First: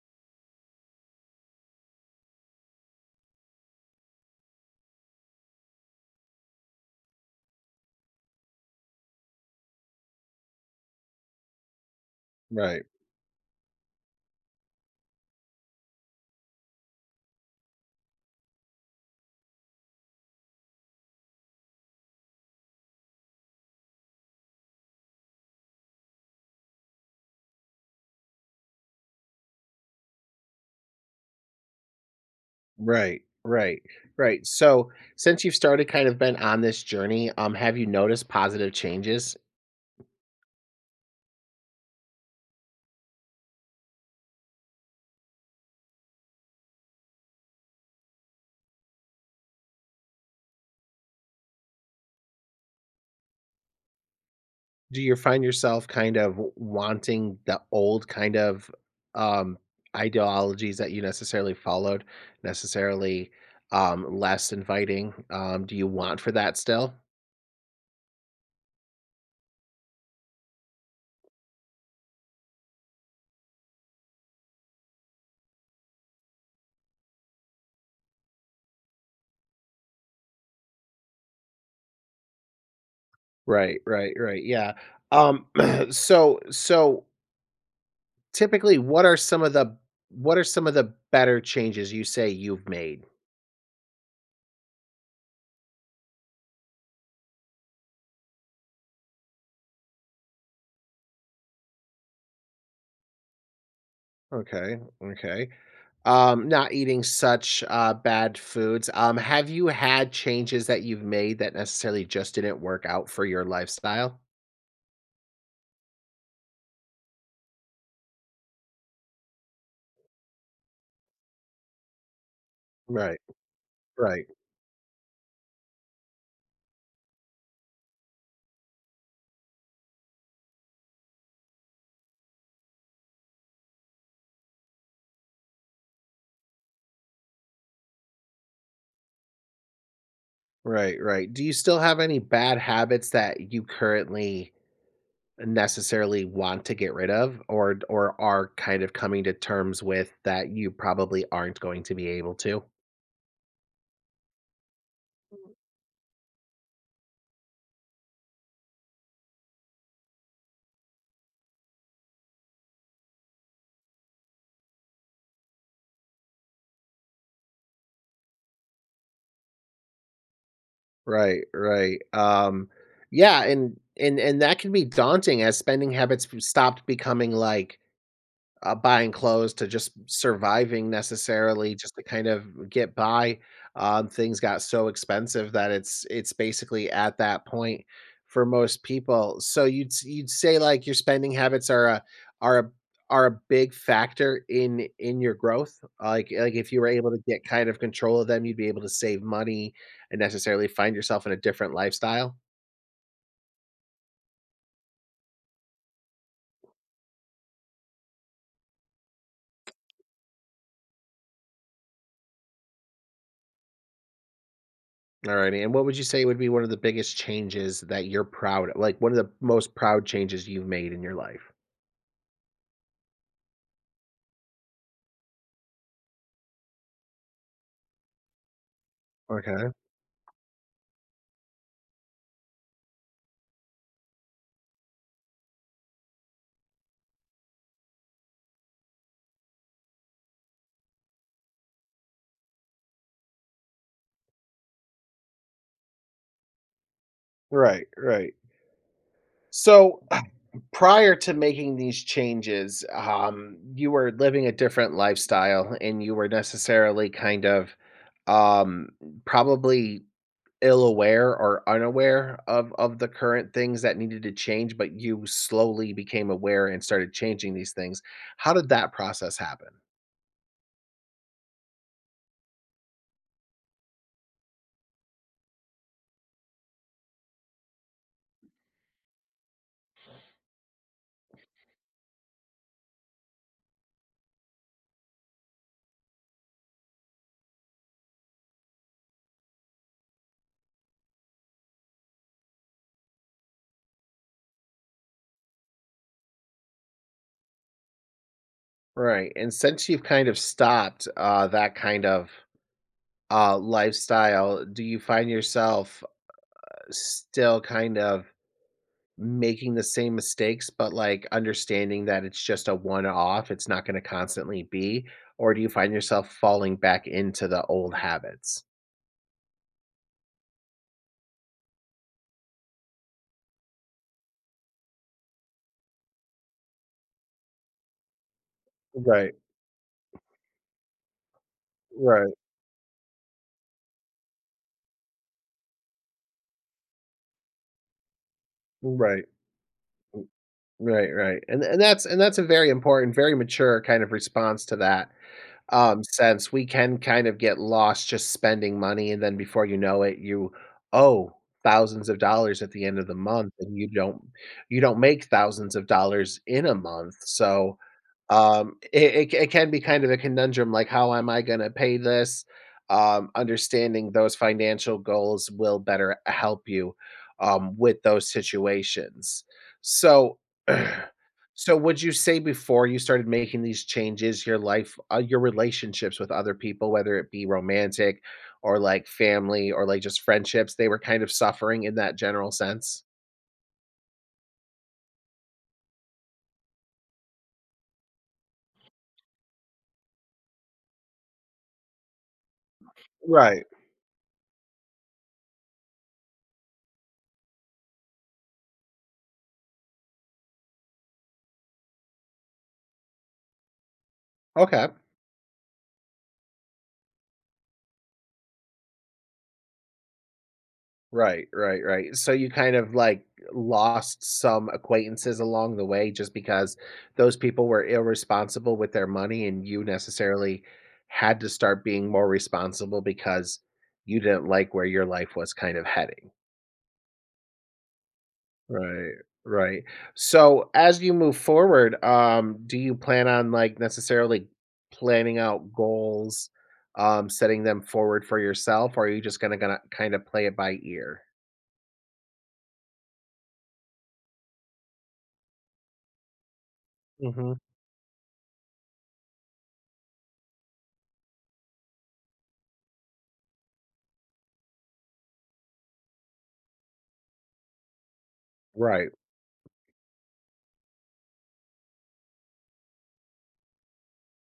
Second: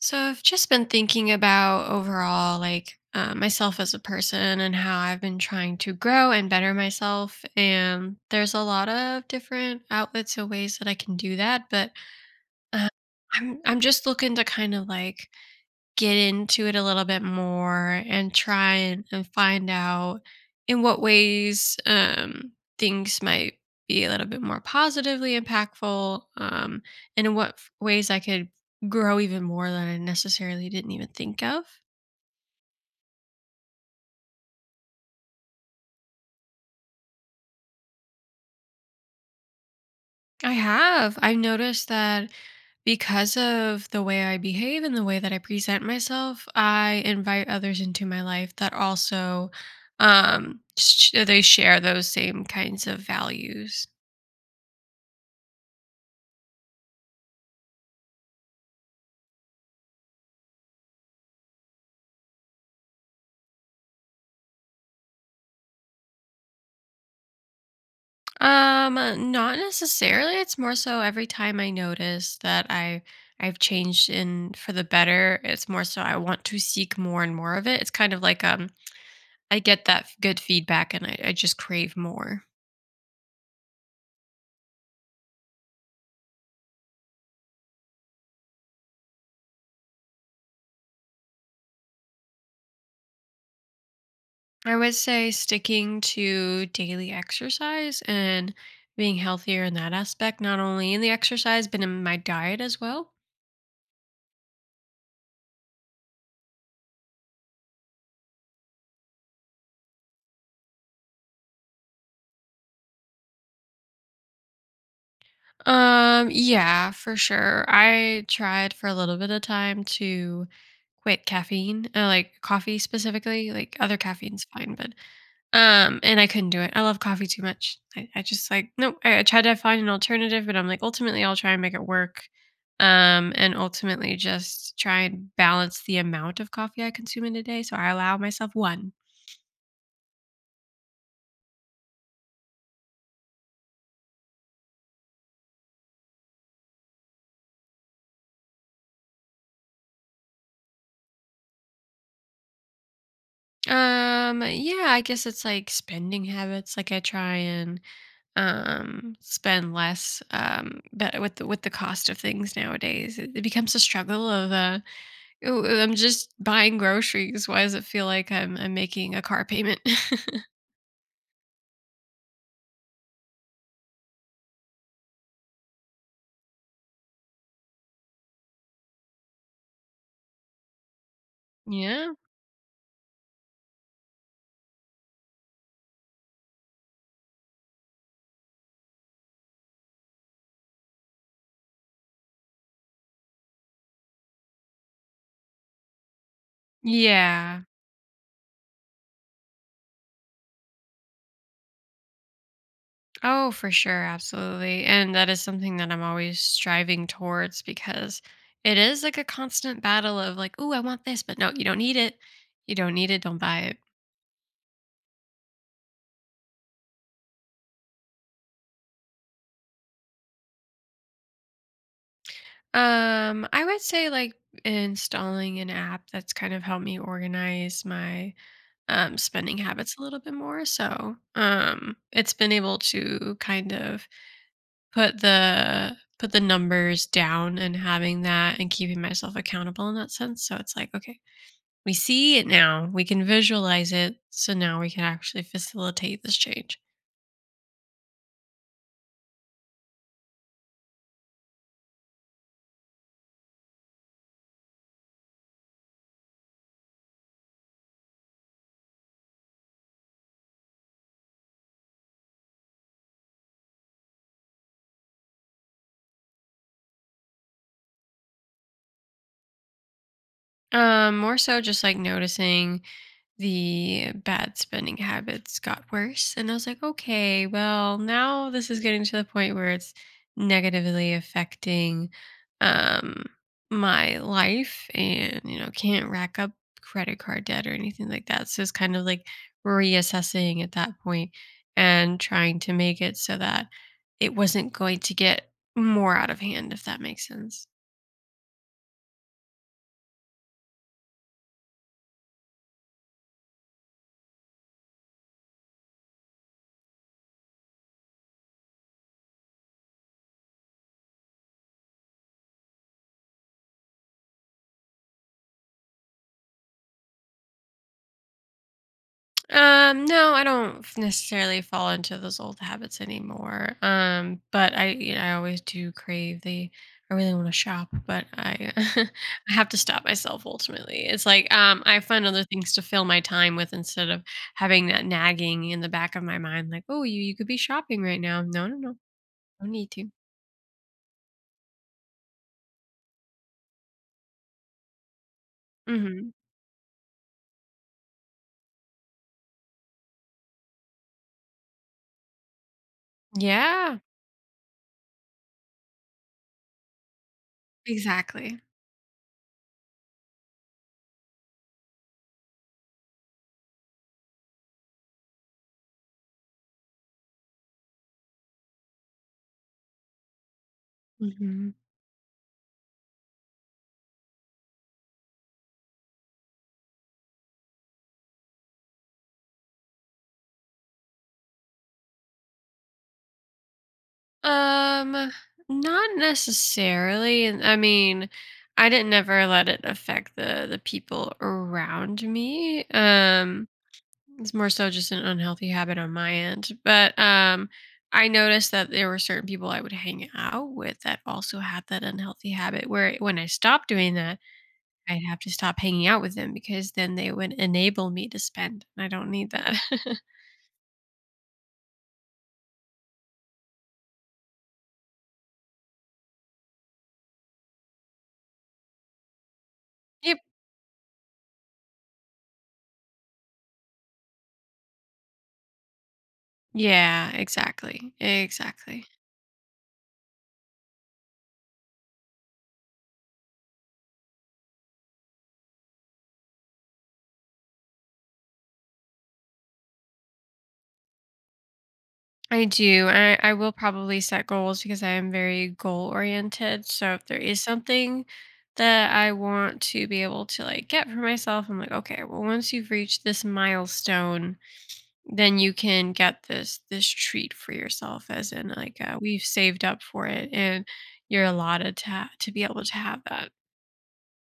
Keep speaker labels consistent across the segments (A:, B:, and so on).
A: So I've just been thinking about overall, like myself as a person and how I've been trying to grow and better myself. And there's a lot of different outlets and ways that I can do that. But
B: Right,
A: uh, I'm I'm just looking to kind of like get into it a little bit more and try and find out in what ways things might be a little bit more positively impactful and in what ways I could grow even more than I necessarily didn't even think of.
B: right, right, right. So, since you've started kind of been on this journey, have you noticed positive changes?
A: I have. I've noticed that because of the way I behave and the way that I present myself, I invite others into my life that also they share those same kinds of values.
B: Do you find yourself kind of wanting the old kind of um, ideologies that you necessarily followed, necessarily less inviting? Do you want for that still?
A: Not necessarily. It's more so every time I notice that I've changed in for the better, it's more so I want to seek more and more of it. It's kind of like I get that good feedback and I just crave more.
B: Right, right, right. Yeah. Um so typically what are some of the what are some of the better changes you say you've made?
A: I would say sticking to daily exercise and being healthier in that aspect, not only in the exercise, but in my diet as well.
B: Okay, okay. Not eating such, bad foods. Have you had changes that you've made that necessarily just didn't work out for your lifestyle?
A: Yeah, for sure. I tried for a little bit of time to quit caffeine, like coffee
B: Right,
A: specifically. Like other
B: right,
A: caffeine's fine, but and I couldn't do it. I love coffee too much. I just like no. I tried to find an alternative, but I'm like ultimately I'll try and make it work. And ultimately just try and balance the amount of coffee I consume in a day. So I allow myself one.
B: right, right. Do you still have any bad habits that you currently necessarily want to get rid of or are kind of coming to terms with that you probably aren't going to be able to?
A: Yeah, I guess it's like spending habits. Like I try and spend less but with the cost of things nowadays, it becomes a struggle of "Ooh, I'm just buying groceries, why does it feel like I'm making a car payment?"
B: Right, right. Yeah, and that can be daunting as spending habits f stopped becoming, like, uh, buying clothes to just surviving necessarily just to
A: Yeah,
B: kind of get by. Things got so expensive that it's basically at that point for most people. So you'd s- you'd say like your spending habits are a are a big factor in your growth. Like if you were able to get
A: yeah,
B: kind of control of them, you'd be able to save money and necessarily find yourself in a different lifestyle.
A: oh for sure, absolutely, and that is something that I'm always striving towards, because it is like a constant battle of like, "Oh, I want this, but no, you don't need it, you don't need it, don't buy it."
B: Alrighty, and what would you say would be one of the biggest changes that you're proud of? Like, one of the most proud changes you've made in your life?
A: I would say like installing an app that's kind of helped me organize my spending
B: Okay.
A: habits a little bit more. So, it's been able to kind of put the numbers down and having that and keeping myself accountable in that sense. So it's like, okay, we see it now. We can visualize it. So now we can actually facilitate this change.
B: Right, right. So, prior to making these changes, you were living a different lifestyle and you were necessarily kind of um, probably ill aware or unaware of the current things that needed to change, but you slowly became aware and started changing these things. How did that process happen?
A: More so just like noticing the bad spending habits got worse. And I was like, okay, well, now this is getting to the point where it's negatively affecting um, my life and, you know, can't rack up credit card debt or anything like that. So it's kind of like reassessing at that point and trying to make it so that it wasn't going to get more out of hand, if that makes sense.
B: Right, and since you've kind of stopped, that kind of, lifestyle, do you find yourself still kind of making the same mistakes, but, like, understanding that it's just a one-off, it's not gonna constantly be? Or do you find yourself falling back into the old habits?
A: No, I don't necessarily fall into those old habits anymore. But I, you know, I always do crave the. I really want to shop, but I,
B: Right,
A: I have to stop myself. Ultimately, it's like I find
B: right,
A: other things to fill my time with instead of having that nagging in the back of my mind, like, oh, you could be shopping right now. No, no, no,
B: right,
A: no need to.
B: right, right, and that's and that's a very important, very mature kind of response to that. Um,
A: Hmm.
B: sense, we can kind of get lost just spending money, and then before you know it, you owe thousands of dollars at the end of the month, and
A: Yeah,
B: you don't make thousands of dollars in a month. So,
A: exactly.
B: it can be kind of a conundrum, like, "How am I gonna pay this?" Understanding those financial goals will better help you, with those situations. So
A: Hmm.
B: so would you say before you started making these changes, your life your relationships with other people, whether it be romantic or like family or like just friendships, they were kind of suffering in that general sense?
A: Um, Not necessarily. And I mean, I didn't never let it affect the people around me.
B: Right.
A: It's more so just an unhealthy habit on my end. But I noticed that there were certain people I would hang out with that also had that unhealthy habit. Where when I stopped doing that,
B: Okay.
A: I'd have to stop hanging out with them because then they would enable me to spend, and I don't need that.
B: Right, right, right. So you kind of like lost some acquaintances along the way just because those people were irresponsible with their money and you
A: Yep.
B: necessarily had to start being more responsible because you didn't like where your life was kind of heading.
A: Yeah. Exactly. Exactly.
B: Right, right. So as you move forward, do you plan on like necessarily planning out goals, setting them forward for yourself, or are you just gonna gonna kind of play it by ear?
A: I do. I will probably set goals because I am very goal oriented. So if there
B: Hmm.
A: is something that I want to be able to like get for myself, I'm like, okay, well once you've reached this milestone, then you can get this treat for yourself, as in like
B: Right.
A: we've saved up for it and you're allotted to to be able to have that.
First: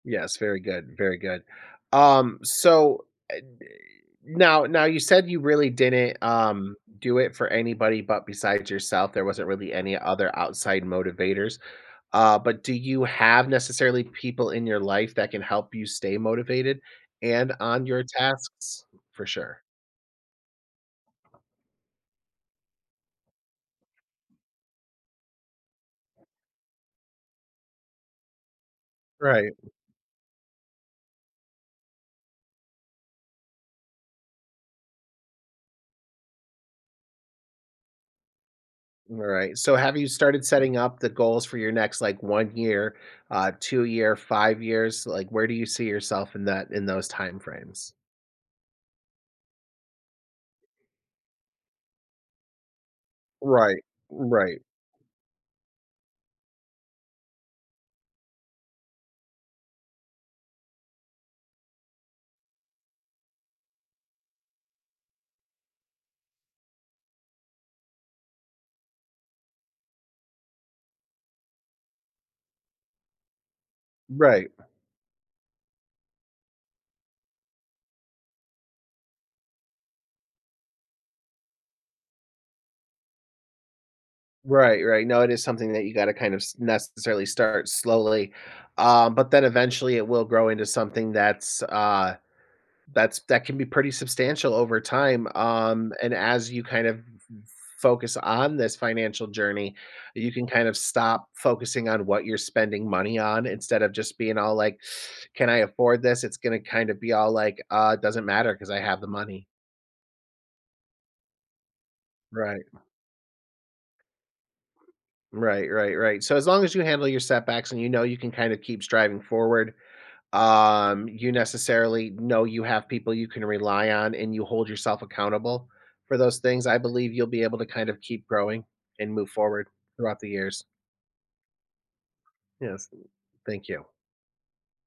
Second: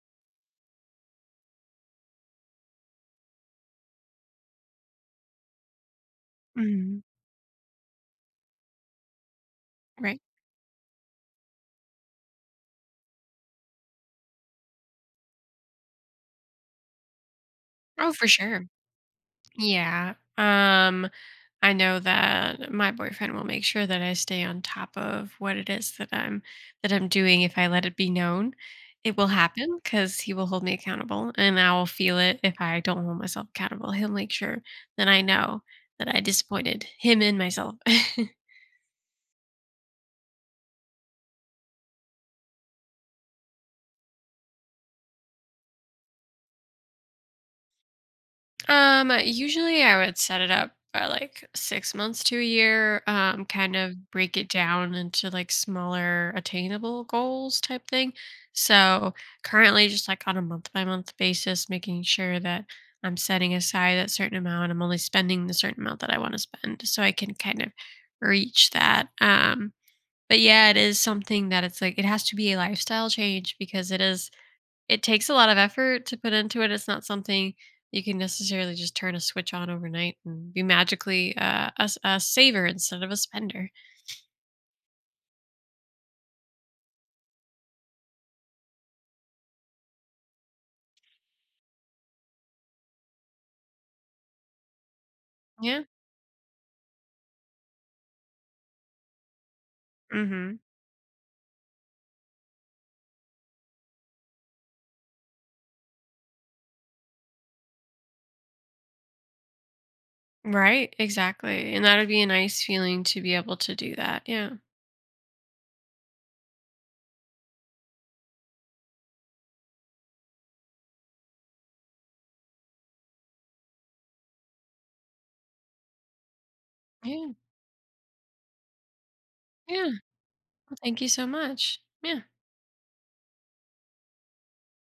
B: Yes, very good, very good. So uh, now you said you really didn't
A: Mhm.
B: do it for anybody but besides yourself. There wasn't really any
A: Right.
B: other outside motivators. But do you have necessarily people in your life that can help you stay motivated and on your
A: Oh, for sure.
B: tasks? For sure.
A: Yeah. I know that my boyfriend will make sure that I stay on top of what it is that I'm doing if I let it be known. It will
B: Right.
A: happen cuz he will hold me accountable and I will feel it if I don't hold myself accountable. He'll make sure that I know that I disappointed him and myself.
B: All right. So have you started setting up the goals for your next like 1 year, 2 year, 5 years? Like where do you see yourself in that in those time frames?
A: Usually I would set it up by like 6 months to a year, kind
B: Right.
A: of break it
B: Right.
A: down into like smaller attainable goals type thing. So currently just like on a month by month basis, making sure that I'm setting aside that certain amount. I'm only spending the certain amount that I want to spend so I can kind of reach that. But yeah, it is something that it's like it has to be a lifestyle change because it is
B: Right.
A: it takes a lot of effort to put into it. It's not something you can necessarily just turn a switch on overnight and be magically a saver instead of a spender.
B: Right, right. No, it is something that you gotta kind of s necessarily start slowly, but then eventually it will grow into something that's, uh, that's that can be pretty substantial over time,
A: Yeah.
B: and as you kind of focus on this financial journey, you can
A: Hmm.
B: kind of stop focusing on what you're spending money on instead of just being all like, "Can I afford this?" It's gonna kind of be all like, it doesn't matter because I have the money."
A: Right. Exactly. And that would be a
B: Right.
A: nice feeling to be able to do that. Yeah.
B: Right, right, right. So as long as you handle your setbacks and you know you can kind of keep striving forward, um, you necessarily know you have people you can rely on and you hold yourself accountable for those things, I believe you'll
A: Yeah.
B: be able to kind of keep growing and move forward
A: Yeah.
B: throughout the years.
A: Well, thank you so much. Yeah.
B: Yes. Thank you.